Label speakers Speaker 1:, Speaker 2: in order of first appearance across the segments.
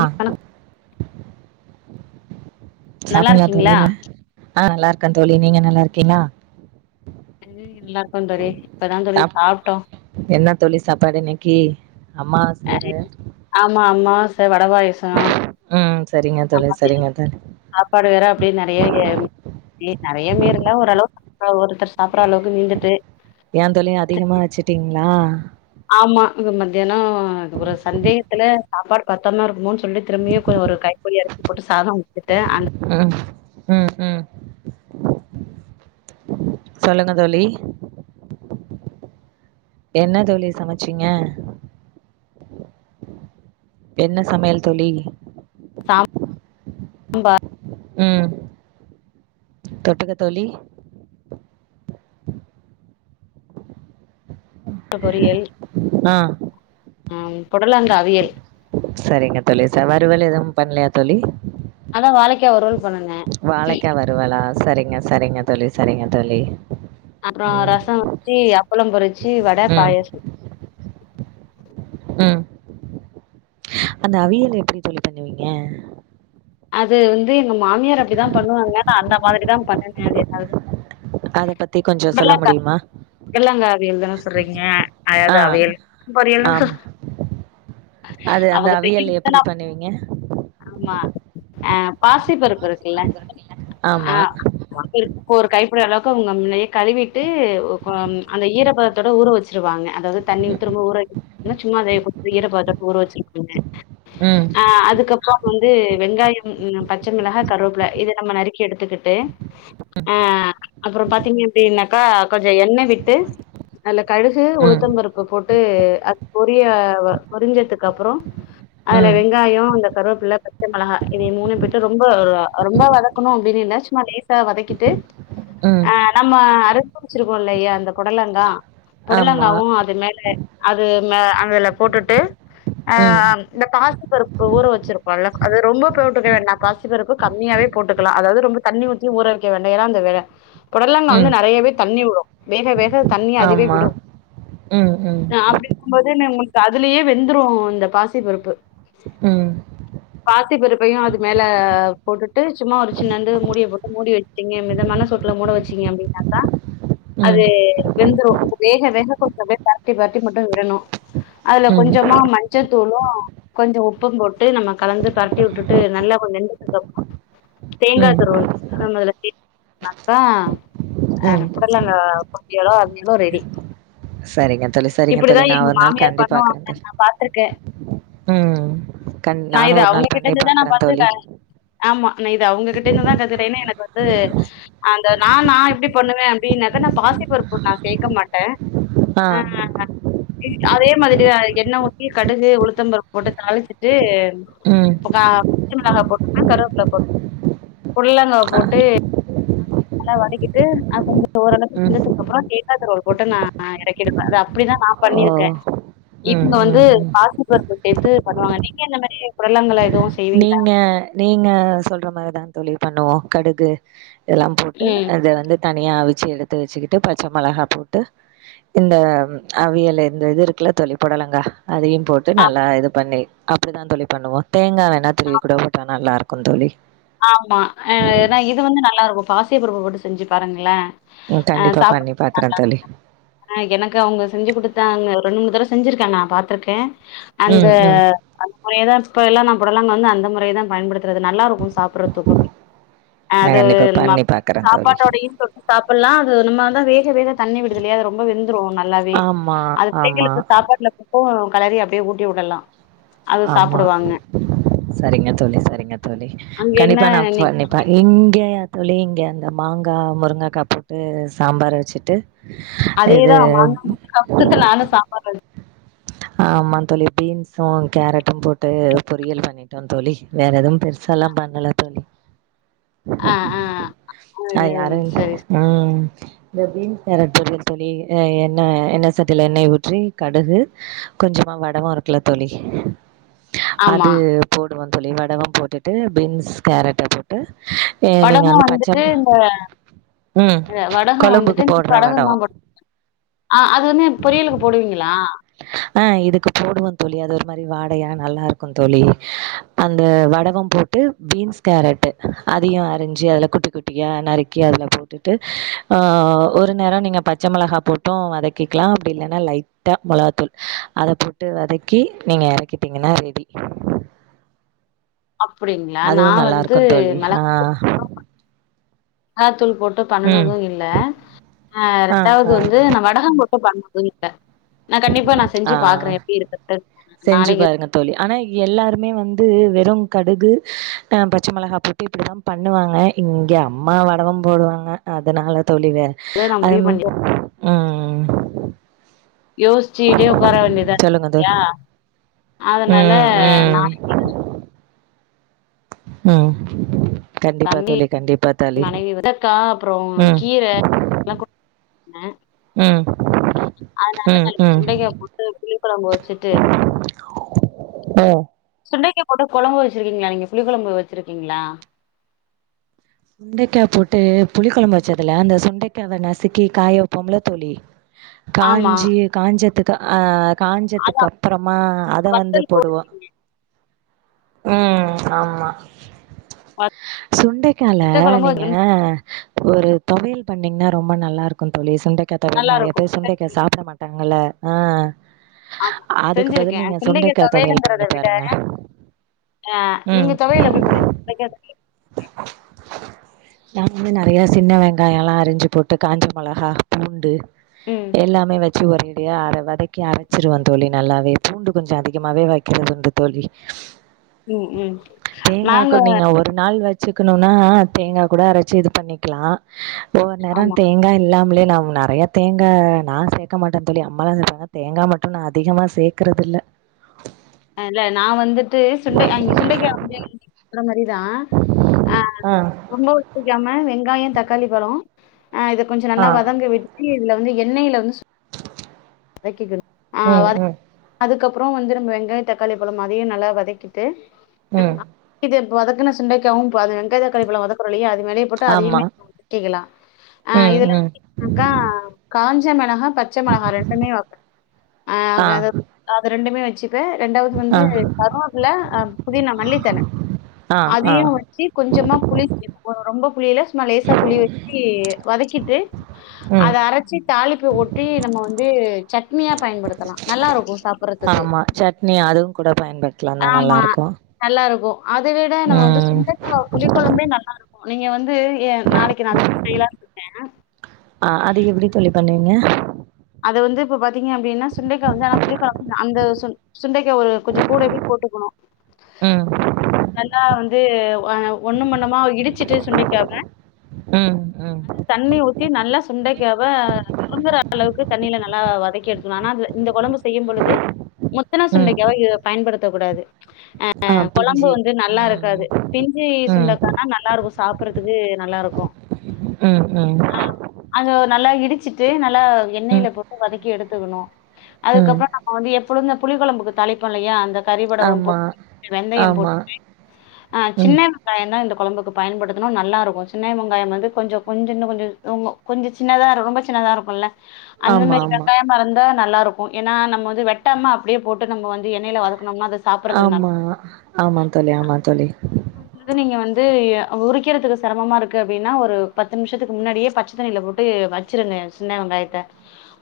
Speaker 1: ஆ
Speaker 2: வணக்கம். நல்லா இருக்கீங்களா.
Speaker 1: ஆஹ நல்லாருக்கே தோழி நீங்க நல்லா இருக்கீங்களா.
Speaker 2: ஹ நல்லா இருக்கோ தோழி. இப்பதா தோழி
Speaker 1: சாப்
Speaker 2: சாப்ட்டோ.
Speaker 1: என்ன தோழி சாப்பாடு இன்னைக்கி. அம்மா செயிற.
Speaker 2: அம்மாவாச வட பாயாசோ
Speaker 1: சரிங்க தோழி சரிங்க தோழி
Speaker 2: சாப்பாடு வேற அப்டிய நெறைய [unintelligible] நறைய மீர்ல ஓரளவுக்கு ஒருத்தர் சாப்புடற அளவுக்கு மீந்துட்டு.
Speaker 1: ஏந்தோழி அதிகமா வச்சுட்டீங்களா.
Speaker 2: ஆமா இது மத்தியானோ இது ஒரு சந்தேகத்துல சாப்பாடு பத்தமா இருக்கும்மோன்னு சொல்லிட்டு திரும்பியும் கொஞ்சோ ஒரு கை புடி அரிசி போட்டு சாதம். போட்டு அந்த.
Speaker 1: உம் உம். சொல்லுங்க தோழி. என்ன தோழி சமைச்சீங்க. என்ன சமையல் தோழி.
Speaker 2: உம்பா.
Speaker 1: உம் தொட்டுக்கத் தோழி. ஆஹ.
Speaker 2: ஆஹ பொடலங்கா அவியல்.
Speaker 1: சரிங்க தோழி சா வறுவல் எதுவும் பண்ணலையா தோழி.
Speaker 2: அதா வாழ க்காய் வறுவல் பண்ணுனே
Speaker 1: வாழைக்கா வறுவலா சரிங்க சரிங்க தோழி சரிங்க தோழி
Speaker 2: அப்புறோ
Speaker 1: ம்
Speaker 2: ரசோ வெச்சு அப்புளோ பொரிச்சு வடை
Speaker 1: ம்
Speaker 2: பாயசோ
Speaker 1: உம் அந்த அவியல எப்புடி தோழி பண்ணுவீங்க
Speaker 2: அது எங்க மாமியார் அப்புடிதா பண்ணுவாங்க அந்த மாதிரிதான் பண்ணுனே அது என்னாது
Speaker 1: அத பத்தி கொஞ்சோ சொல்ல
Speaker 2: பொடலங்கா
Speaker 1: முடியுமா?
Speaker 2: பொடலங்கா அவியல் தான சொல்றீங்க அது
Speaker 1: ஆ
Speaker 2: அவியல் பொரியல்னு சொ
Speaker 1: ஆமா. அது அந்த
Speaker 2: அவுங்க
Speaker 1: அவியல் எப்டி
Speaker 2: [unintelligible]
Speaker 1: பண்ணுவீங்க?
Speaker 2: ஆமா அஹ் பாசி பருப்பு இருக்குல்ல
Speaker 1: ஆமா.
Speaker 2: ஆஹ் இருக் ஒரு கைப்பிடி அளவுக்கு அவுங்க முன்னையே கழுவிட்டு ஒ அம் அந்த ஈரபதத்தோட ஊற வச்சுருவாங்க அதாவது தண்ணி ஊத்தி திரும்ப ஊற வைக் னு சும்மாவே குடுத்து ஈரபதத்தோட ஊற வச்சுரு வாங்க
Speaker 1: ம்.
Speaker 2: ஆஹ் அதுக்கப்புறம் வந் து வெங்காயம் ம் ப ச்ச மிளகா கருவேப்பில இத நம்ம நறுக்கி எடுத்துக்கிட்டு அஹ் அப்புறம் பாத்தீங்க அப்டின்னாக்கா கொஞ்ச எண்ண விட்டு அதுல கடுகு
Speaker 1: ம்.
Speaker 2: உளுத்த பருப்பு போட்டு அது பொரிய பொறிஞ்சதுக்கு அப்புறம் அதுல
Speaker 1: ம்.
Speaker 2: வெங்காயம் அந்த கருவாப்பில ப ச்ச மொளகா இதைய மூணயும் போட்டு ரொம்ப ரொம்ப வதக்கணும் அப்டின்னு இல்ல சும்மா லேஸ் சா வதக்கிட்டு
Speaker 1: ம்.
Speaker 2: நம்ம அர வச்சுருக்கோல்லையா அந்த பொடலங்கா
Speaker 1: ஆமா.
Speaker 2: பொடலங்காவும் அது மேல அது மே அதுல போட்டுட்டு
Speaker 1: ம்.
Speaker 2: இந்த பாசிபருப்பு ப ஊர வச்சுருப்போல்ல அது ரொம்ப போட்டுக்க வேண்டாம் பாசிப்பருப்பு கம்மியாவே போட்டுக்கலாம் அதாவது ரொம்ப தண்ணி ஊற வைக்க வேண்டா ஏன்னா அந்த வேல பொடலங்கா
Speaker 1: ம்.
Speaker 2: வந்து நெறையவே தண்ணி விடும் வேக வேக தண்ணி அதுவே
Speaker 1: ஆமா.
Speaker 2: விடும்
Speaker 1: ம். ம்.
Speaker 2: அப்டியிருக்கும் போது நா உங்களுக் கு அதுலேயே வெந்துரும் இந்த பாசி பருப்பு
Speaker 1: உம்
Speaker 2: பாசி பருப்பையும் அது மேல போட்டுட்டு சும்மா ஒரு சின்னாந்து மூடிய போட்டு மூடி வச்சட்டீங்க மிதமான சூட்ல மூட வச்சீங்க அப்டின்னாக்கா
Speaker 1: ம்.
Speaker 2: அது வெந்துரு வேக வேக கொஞ்ச அப்டியே பெரட்டி பெரட்டி மட்டும் விடணும் அதுல
Speaker 1: ம்.
Speaker 2: கொஞ்சமா ம ஞ்சத்தூளும் கொஞ்சம் உப்பும் போட்டு நம்ம கலந்து பெரட்டி வுட்டுட்டு நல்லா கொஞ்சுண்டு [unintelligible] தேங்கா
Speaker 1: ம்.
Speaker 2: துருவள் நாம அதுல சேத்துடோனாக்க அஹ்
Speaker 1: ம்.
Speaker 2: பொடலங்கா பொறியலோ அவியலோ ரெடி
Speaker 1: சரிங்க தோழி, சரிங்க தோழி.
Speaker 2: இப்டிதான்
Speaker 1: நான்
Speaker 2: எங்க
Speaker 1: ஒரு நாள்
Speaker 2: மாமியார்
Speaker 1: கண்டிப்பா பாக்குறேன்
Speaker 2: பண்ணுவாங்க
Speaker 1: தோழி.
Speaker 2: நான் பாத்திருக்கேன்
Speaker 1: ம். கண்
Speaker 2: நான்
Speaker 1: நானும்
Speaker 2: இத
Speaker 1: ஒரு
Speaker 2: அவுங்க
Speaker 1: நாள்
Speaker 2: கிட்ட
Speaker 1: பண்ணி
Speaker 2: இருந்துதான் நான்
Speaker 1: பாக்குறேன்
Speaker 2: பாத்து க
Speaker 1: தோழி.
Speaker 2: ஆமா நான் இத அவுங்ககிட்ட இருந்துதான் கத்துட்டே ஏன்னா எனக்கு வந்து அன் நா நா எப்டி பண்ணுவேன் அப்டின்னாக்க நா பாசிப் பருப்பு நா சேக்க மாட்டேன்
Speaker 1: [inaudible]
Speaker 2: ஆஹ் இ அதே மாதிரி தா எண்ண ஊத்தி கடுகு உளுத்தம்பருப்பு போட்டு தாளிச்சிட்டு
Speaker 1: ம்.
Speaker 2: [unintelligible] ச்ச மிளகா போட்டுக்கலாம் கருவேப்பில போட்டுக் புடலங்கா
Speaker 1: ஆ.
Speaker 2: போட்டு அத நல்லா வதக்கிட்டு அது வந்து ஓரளவுக்கு
Speaker 1: ம்.
Speaker 2: வெந்ததுக்கு அப்புறம் தேங்கா துருவல் போட்டு நான் இறக்கிடுவே அத அப்டிதா நா
Speaker 1: ஓ
Speaker 2: பண்ணிருக்கே
Speaker 1: ம்
Speaker 2: இவங்க வந்து
Speaker 1: ம் ம்
Speaker 2: பாசிப்பருப்பு சேத்து பண்ணுவாங்க நீங்க இந்த மாரி புடலங்கால எதுவும் செய்வீங்களா?
Speaker 1: நீங்க நீங்க சொல்ற மாரிதா தோழி பண்ணுவோ கடுகு இதலாம் போட்டு
Speaker 2: ம்.
Speaker 1: அத வந்து தனியா அவிச்சு எடுத்து வச்சுக்கிட்டு பச்சை மிளகா போட்டு இந்த அவியல் இந்த இது இருக்குல தோழி புடலங்கா அதையும் போட்டு
Speaker 2: ஆ
Speaker 1: நல்லா இது பண்ணி அப்டிதா தோழி பண்ணுவோம் தேங்காய் வேண குந் தோழி
Speaker 2: ஆமா. அ ஏன்னா இது வந்து நல்லாருக்கும். பாசிப்பருப்பு போட்டு செஞ்சு பாருங்களே
Speaker 1: ம்
Speaker 2: அ
Speaker 1: கண்டிப்பா
Speaker 2: சாப்ட [unintelligible]
Speaker 1: பண்ணி பாக்குறே
Speaker 2: மாட்டாங்க
Speaker 1: தோழி
Speaker 2: ஆ எனக்கு அவங்க செஞ்சு கொடுத்தாங்க ரெண்டு மூணு தடவ செஞ்சிருக்க நா பாத்ருக்கே அந்த
Speaker 1: ம் ம்
Speaker 2: முறையதா இப்ப எல்லா நா புடலாங்க வந்து அந்த முறைய தா பயன்டுத்துறது நல்லா சாப்பறதுக்கு
Speaker 1: நா
Speaker 2: அது
Speaker 1: கண்டிப்பா
Speaker 2: நம்ம
Speaker 1: பண்ணி
Speaker 2: அப்ப
Speaker 1: பாக்குறே தோழி
Speaker 2: சாப்பாட்டோடையும் தொட்டு சாப்புட்லா அது நம்ம அதா வேக வேக தண்ணி விடுதுல்லையா அது ரொம்ப வெந்துடும் நல்லாவே
Speaker 1: ஆமா
Speaker 2: அது
Speaker 1: ஆமா
Speaker 2: பிள்ளைகளுக்கு சாப்பாட்டுல போட்டு கெளறி அப்டியே ஊட்டி விடலாம்
Speaker 1: ஆமா சரிங்க தோழி சரிங்க தோழி
Speaker 2: அங்க என்ன
Speaker 1: கண்டிப்பா நா
Speaker 2: இன்னைக்கு
Speaker 1: பண்ணிப்பாக்
Speaker 2: சமையல்
Speaker 1: இங்கயா தோழி நீங்க அந்த மாங்கா முருங்கக்கா போட்டு சாம்பாரு வச்சுட்டு இது
Speaker 2: அதேதா மாங்கா முருங்கக்கா போட்டு நானு சாம்பார்ல
Speaker 1: ஆமா தோழி பீன்ஸ்சும் கேரட்டும் போட் ட்டு பொரியல் பண்ணி ட்டோம் தோழி வேற எதுவும் பெருசாலா பண்ணல தோழி
Speaker 2: ஆ ஆ
Speaker 1: அது
Speaker 2: [unintelligible]
Speaker 1: யாரும்
Speaker 2: சரி
Speaker 1: ம் இந்த பீன்ஸ் கேரட் பொரியல் தோழி எண்ண எண்ணெ சட்டில எண்ணெய் ஊற்றி கடுகு கொஞ்சமா வடவம் இருக்குல தோழி [inaudible]
Speaker 2: ஆமா
Speaker 1: அது போடு வந் புளிவடகம் போட்டுட்டு பீன்ஸ் கேரட்டை போட்டு எ நீங்க
Speaker 2: வடகம்
Speaker 1: வந்து
Speaker 2: வந்துட்டு
Speaker 1: பச்ச
Speaker 2: இந்த
Speaker 1: ம்
Speaker 2: வடகம் வந்துட்டு
Speaker 1: கொழம்புக்கு போடுற
Speaker 2: வடகம்
Speaker 1: வடம்
Speaker 2: தா ஆ அது வந்து பொரியலுக்கு போடுவீங்களா
Speaker 1: ஆ இதுக்கு போடுவு தோழி அது ஒரு ஒரு மாரி வாடையா நல்லாருக்கும் தோழி அந்த வடவம் போட்டு பீன்ஸ் கேரட்டு அதையு அரிஞ்சு அதில் குட்டி குட்டியாக நறுக்கி அதில்போட்டுட்டு அ ஒரு நேரம் நீங்கள் பச்ச மெளகா போட்டும் வதக்கிக்கலாம் அப்டி இல்லன்னா லைட்டா மொளகாத்தூள் அத போட்டு வதக்கி நீங்க இறக்கிட்டீங்கன்னா ரெடி
Speaker 2: அப்டிங்களா நா
Speaker 1: அதுவு
Speaker 2: வந்து
Speaker 1: நல்லாருக்கு தோழி
Speaker 2: மெள
Speaker 1: ஆ
Speaker 2: காதூள் போட்டு
Speaker 1: ம்
Speaker 2: பண்ணனதும் இல்ல அ
Speaker 1: ஆ
Speaker 2: ரெண்டாவது வந்து நம்ம வடகம் போட்டு பண்ண குனிப்ப நா கண்டிப்பா நா செஞ்சு
Speaker 1: ஆ ஆ
Speaker 2: பாக்குறே எப்டி இருக்குன்டு
Speaker 1: செஞ்சு
Speaker 2: நாளைக்கு
Speaker 1: பாருங்க தோழி ஆனா எல்லாருமே வந்து வெறு கடுகு அ பச்ச மெளகா போட்டு இப்டிதா பண்ணுவாங்க இங்கே அம்மா வடவம் போடுவாங்க அதனால தொளிவே
Speaker 2: வந்து நான் முடிவு
Speaker 1: அதும
Speaker 2: பண்ணி
Speaker 1: உம் [unintelligible]
Speaker 2: யோசிச்சுக்கிட்டே உக்கார வேண்டியதா
Speaker 1: தோழி
Speaker 2: இல்லயா அதனால
Speaker 1: ம் ம்
Speaker 2: நாளைக்கு [inaudible]
Speaker 1: உஹ்ம் கண்டிப்பா
Speaker 2: தம்பி
Speaker 1: தோழி கண்டிப்பா தோழி
Speaker 2: மனைவி வெண்டக்கா
Speaker 1: உம்
Speaker 2: ஆ
Speaker 1: ஆ
Speaker 2: அதனால நைட்டு சுண்டக்காய போட்டு புளி கொழம்பு வச்சுட்டு
Speaker 1: ஓ
Speaker 2: சுண்டைக்கா போட்டு கொழம்பு வச்சிருக்கீங்களா நீங்க புளி குழம்பு வச்சிருக்கீங்களா
Speaker 1: சுண்டைக்காய போட்டு புளி குழம்பு வச்சதுல அந்த சுண்டைக்காய நசுக்கி காய வைப்போம்ள தோழி
Speaker 2: ஆமா.
Speaker 1: காஞ்சி காஞ்சத்துக் கு ஆஹ் காஞ்சத்துக்கு அப்புறமா அத வந்து
Speaker 2: வத்தல் போட்டு
Speaker 1: போடுவோ உம் ஆமா சுண்டை கால
Speaker 2: வத்த குழம்பு
Speaker 1: நீங்க ஒரு தொவையல் பண்ணீங்கன்னா ரொம்ப நல்லா இருக்கு தோழி சுண்டக் கதவையல்
Speaker 2: நல்லா
Speaker 1: நேறைய பேர்
Speaker 2: இருக்கும்.
Speaker 1: சுண்டைக்க சாப்பிட மாட்டாங்கள்ல ஆஹ்
Speaker 2: ஆமா செஞ்சிருக்கே சுண்டைக்க
Speaker 1: தொவையல்
Speaker 2: தொவயலுங்கறத
Speaker 1: பண்ணி
Speaker 2: விட
Speaker 1: பாருங்க.
Speaker 2: ஆஹ்
Speaker 1: ம்.
Speaker 2: நீங்க தொவையல் எப்டி பண்ணுவீங்க அத கேட்ட [inaudible]
Speaker 1: நா வந்து நெறைய சின்ன வெங்காயொல்லா அரிஞ்சு போட்டு காஞ்ச மொளகா பூண்டு
Speaker 2: ம்
Speaker 1: எல்லாமே வ சு ஓரேடியா அர வதக்கி அரச்சிருவ தோழி நல்லாவே பூண்டு கொஞ்ச அதிகமாகவே வைக்கிறதுண்டு தோழி
Speaker 2: உம் உம் நாங்க
Speaker 1: சிக்கனுன்னா தேங்கா கூட அரச்சு இது பண்ணிக்கலா ஒவ்வொ நேரொ
Speaker 2: ஆமா
Speaker 1: தேங்கா இல்லாமலே நாம் நறைய தேங்கா நா சேக்க மாட்டே தோழி அம்மா தா சேப்பாங்க தேங்கா மட்டு நா அதிகமா சேக்கறதுல்ல
Speaker 2: அ இல்ல நா வந்து ட்டு சுண்டை அங்க சுண்டைக்க வந்து [inaudible] தா ஆஹ்
Speaker 1: ஆ
Speaker 2: ரொம்பொ ஒச்சுக்காம வெங்காயொ தக்காளி பொடுவோ ஆஹ் இத கொஞ்சொ நல்லா
Speaker 1: ஆ
Speaker 2: வதங்க விட்டு இல்ல வந்து எண்ணயில வந்து வதக்கிக்கணு ஆஹ்
Speaker 1: ம்
Speaker 2: வத
Speaker 1: ம்
Speaker 2: [inaudible] அது கப்புறோ வந்து நம்ப வெங்ய தக்காளி பழோ அதையும் நல்லா வதக்கிட்டு உம்
Speaker 1: ம்
Speaker 2: ஹா [unintelligible] வதக்கு சுண்டைக்கவு வத வெங்காய தக்காளிபழோ வதக்கற இல்லையா வெளிய போட்டு அதையுமே
Speaker 1: ஆமாம்
Speaker 2: வதக்கிக்கலா அ
Speaker 1: ம்
Speaker 2: இதுல [inaudible]
Speaker 1: ம்
Speaker 2: வந்து காஞ்சி பச்ச மொளகா பச்ச மொளகா ரெண்டுமே வ ஆ [unintelligible] அது ரெண்டுமே ச்சுப ரெண்டாவது வந்து
Speaker 1: ஆ
Speaker 2: கருவேப்பில அ புதினா மல்லித்தழ
Speaker 1: ஆ ஆ
Speaker 2: அதையு வெச்சு கொஞ்சமா புளி செய்ணும் ரொம்ப புளில சுமா லேசா புளி வெச்சு வதக்கி கிட்டு
Speaker 1: ம்
Speaker 2: அத அரச்சி தாலிப்ப ஒட்டி நம்ம வந்து சட்னியா பயன்படுத்தலா நல்லாருக்கு சாப்புறதுக்கு
Speaker 1: நீ அதுவும் கூட பயன்படுத்லாம்ந்தான நல்லாருக்கு
Speaker 2: அதுவு‌தா நம்ம வந்து
Speaker 1: ம்
Speaker 2: சுண்டக்கா புளிக்கொழம்பே நல்லாருக்கு நீங்க வந்து ஏ நாளைக்கி நா அதுதா செயலான்றுக்கே
Speaker 1: ஆ அது எப்டி தோழி பண்ணுவீங்க
Speaker 2: அத வந்து இப்ப பாத்தீங்க அப்டின்னா சுண்டைக்காய வந்து ஆனா புளி கொழம்புதா அந்த சுண் சுண்டைக்கா ஒரு கொஞ்சோ கூடவே போட்டுக்கணு
Speaker 1: ம்
Speaker 2: நல்லா து அ ஒண்ணு பெண்ணுமா இடிச்சுட்டு சுண்டைக்காவ
Speaker 1: ம் ம்
Speaker 2: அது தண்ணி ஊற்றி நல்லா சுண்டைக்காவ சுருங்கற தண்ணியில நல்லா வதக்கி எடுத்துக்குனு ஆனா இந்த கொழம்பு செய்யும் பொழுது முத்தனா
Speaker 1: ம்
Speaker 2: சுண்டைக்காவ எ பயன்படுத்த இருக்கக்கூடாது அ
Speaker 1: ஆ
Speaker 2: கொழம்பு
Speaker 1: பிஞ்சி
Speaker 2: வந்து நல்லா
Speaker 1: ம்
Speaker 2: இருக்காது பிஞ்சி
Speaker 1: ம்
Speaker 2: சுண்டாக்கானா நல்லாருக்கு. சாப்டறதுக்கு நல்லாருக்கு
Speaker 1: ம் ம்
Speaker 2: அ அது நல்லா இரு இடிச்சிட்டு நல்லா எண்ணெயில
Speaker 1: ம்
Speaker 2: போட்டு வதக்கி எடுத்துக்கணு
Speaker 1: ம்
Speaker 2: அதுக்கப்புறோ நம்ம வந்து எ உளுந்த புளி குழம்புக்கு தாளிப்பம் இல்லையா அந்த கறிவடகம்
Speaker 1: ஆமா
Speaker 2: போட்டு வெந்தயம்
Speaker 1: ஆமா
Speaker 2: போட்டு ஹ
Speaker 1: ம்
Speaker 2: சின்ன வெங்காயம தான் இந்த குழம்புக்கு பயன்படுத்தணும் நல்லா ஹருக்கும் சின்னனை வெங்காயம் வந்து பயன்படுத்தினா நல்லாருக்கும் சின்ன வெங்காயம் வந்து கொஞ்சம் கொஞ்சம் இன்னும் கொஞ்சம் கொஞ்சம் சின்னதா ரொம்ப சின்னதா இருக்கும்ல அந்த
Speaker 1: ஆமா
Speaker 2: மாதிரி
Speaker 1: ஆமா
Speaker 2: வெங்காயம் மறந்த நல்லா இருக்கும் ஏன்னா நம்ம வந்து வெட்டாம அப்படியே போட்டு நம்ம வந்து எண்ணெய்ல வதக்க
Speaker 1: ஆமா ஆமா தோழி ஆமா தோழி
Speaker 2: ட்டு நீங்க வந்து உறிக்கிறதுக்கு சிரமமா இருக்கு அப்படின்னா ஒரு பத்து நிமிஷத்துக்கு முன்னாடியே பச்சை தண்ணில போட்டு வச்சிருங்க சின்ன வெங்காயத்த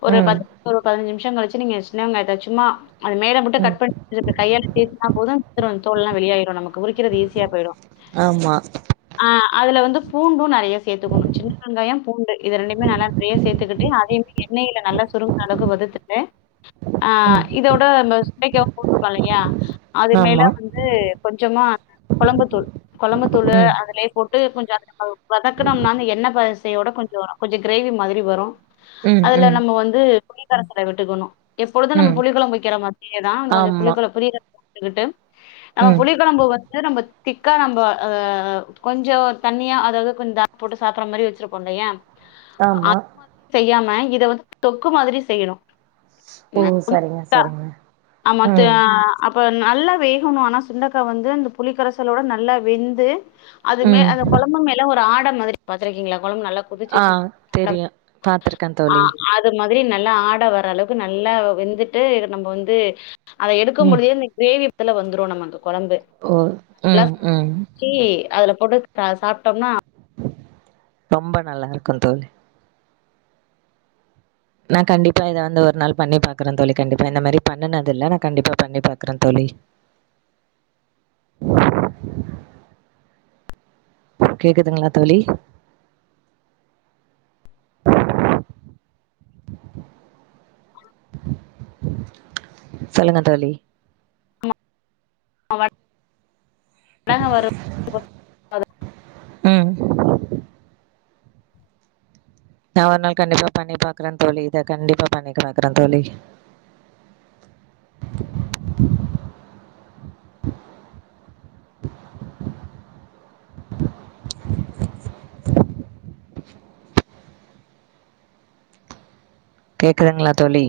Speaker 2: ஒரு
Speaker 1: ம்
Speaker 2: பத் ஒரு பதினஞ்சு நிமிஷ பத்து நிமிஷம் கழிச்சு நீங்க சின்ன வெங்காயத்த சும்மா அது மேல மட்டும்
Speaker 1: ம்
Speaker 2: கட் பண் இப்படி கையால தேச்சினா போதும் வந்துரும் தோல் எல்லா வெளியாயிரும் நமக்கு உரிகிறது ஈசி ஈசியா போயிடும்
Speaker 1: ஆமா
Speaker 2: ஆஹ அதுல வந்து பூண்டும் நிறைய சேர்த்துக்கணும் சின்ன வெங்காயம் பூண்டு இது ரெண்டுமே நல்லா நிறைய சேர்த்துக்கிட்டு அதேயுமே எண்ணெயில நல்ல சுருங்கன அளவுக்கு வறுத்துட்டு ஆ
Speaker 1: ம்
Speaker 2: இதோட ந இன்னிக்கும் அவன் கூட்டு போகலையா அது மேல
Speaker 1: ஆமா
Speaker 2: வந்து கொஞ்சமா கொழம்புத்தூள் கொழம்புத்தூள்
Speaker 1: ம்
Speaker 2: அதுலயே போட் வந்து கொஞ்சம் வதக்கணும்னா எண்ணய் பசையோட கொஞ்சம் கொஞ்சம் கிரேவி மாதிரி வரும்
Speaker 1: ம்
Speaker 2: அதுல
Speaker 1: ம்
Speaker 2: நம்ம வந்து புளிக்கரசல விட்டுக்கணும் எப்பொழுதும் நம்ம
Speaker 1: ம்
Speaker 2: புளி குழம்பு வைக்கிற மாதிரி எதா கொஞ்சம்
Speaker 1: ஆமா
Speaker 2: புளிகொழ புளியகரச்சுகிட்டு நம்ம
Speaker 1: ம்
Speaker 2: புளிக்கொழம்பு வந்து நம்ம திக்கா நம்ம அ கொஞ்சம் தண்ணியா அதாவது கொஞ்சம் தா போட்டு சாப்பிடுற மாதிரி வச்சிருக்கோம்ல்லையா
Speaker 1: ஆமா
Speaker 2: அது செய்யாம இத வந்து தொக்கு மாதிரி செய்யணும்
Speaker 1: ஓ சரிங்க சரிங்க
Speaker 2: ஆ மத்த
Speaker 1: ம்
Speaker 2: அப்ப நல்ல வேகணும் ஆனா சுண்டக்கா வந்து அந்த புலிக்கரச் நல்லா வெந்து அது மேல அந்த
Speaker 1: ம்
Speaker 2: குழம்பு மேல ஒரு ஆடை மாதிரி பாத்திருக்கீங்களா குழம்பு நல்லா
Speaker 1: ஆ
Speaker 2: கொதிச்சிச்சு ஆட
Speaker 1: தெரியும் பாத்துருக்கேன்
Speaker 2: ஆ
Speaker 1: தோழி
Speaker 2: அது மாதிரி நல்லா ஆடை வர அளவுக்கு நல்லா வெந்துட்டு நம்ம வந்து அதை
Speaker 1: ம்
Speaker 2: எடுக்கும்முடியுன்த கிரேவி இதுல வந்துரு நம்ம அங்கு
Speaker 1: [unintelligible]
Speaker 2: நல்லா சாதம்
Speaker 1: ம்
Speaker 2: வடிச்சு [unintelligible] அது அத போட் டு சாப்பிட்டோம்னா
Speaker 1: ரொம்ப நல்லா இருக்கும் தோழி நா கண்டிப்பா இத வந்து ஒரு நாள் பண்ணி பாக்குற தோழி கண்டிப்பா இந்த மாரி பண்ணுனது இல்ல நா கண்டிப்பா பண்ணி பாக்குற தோழி கேக்குதுங்களா தோழி சொல்லுங்க தோழி
Speaker 2: [unintelligible] படங்க வரும்
Speaker 1: உம் நா ஒரு நாள் கண்டிப்பா பண்ணி பாக்குற தோழி இத கண்டிப்பா பண்ணி பாக்குற தோழி கேக்குதுங்களா தோழி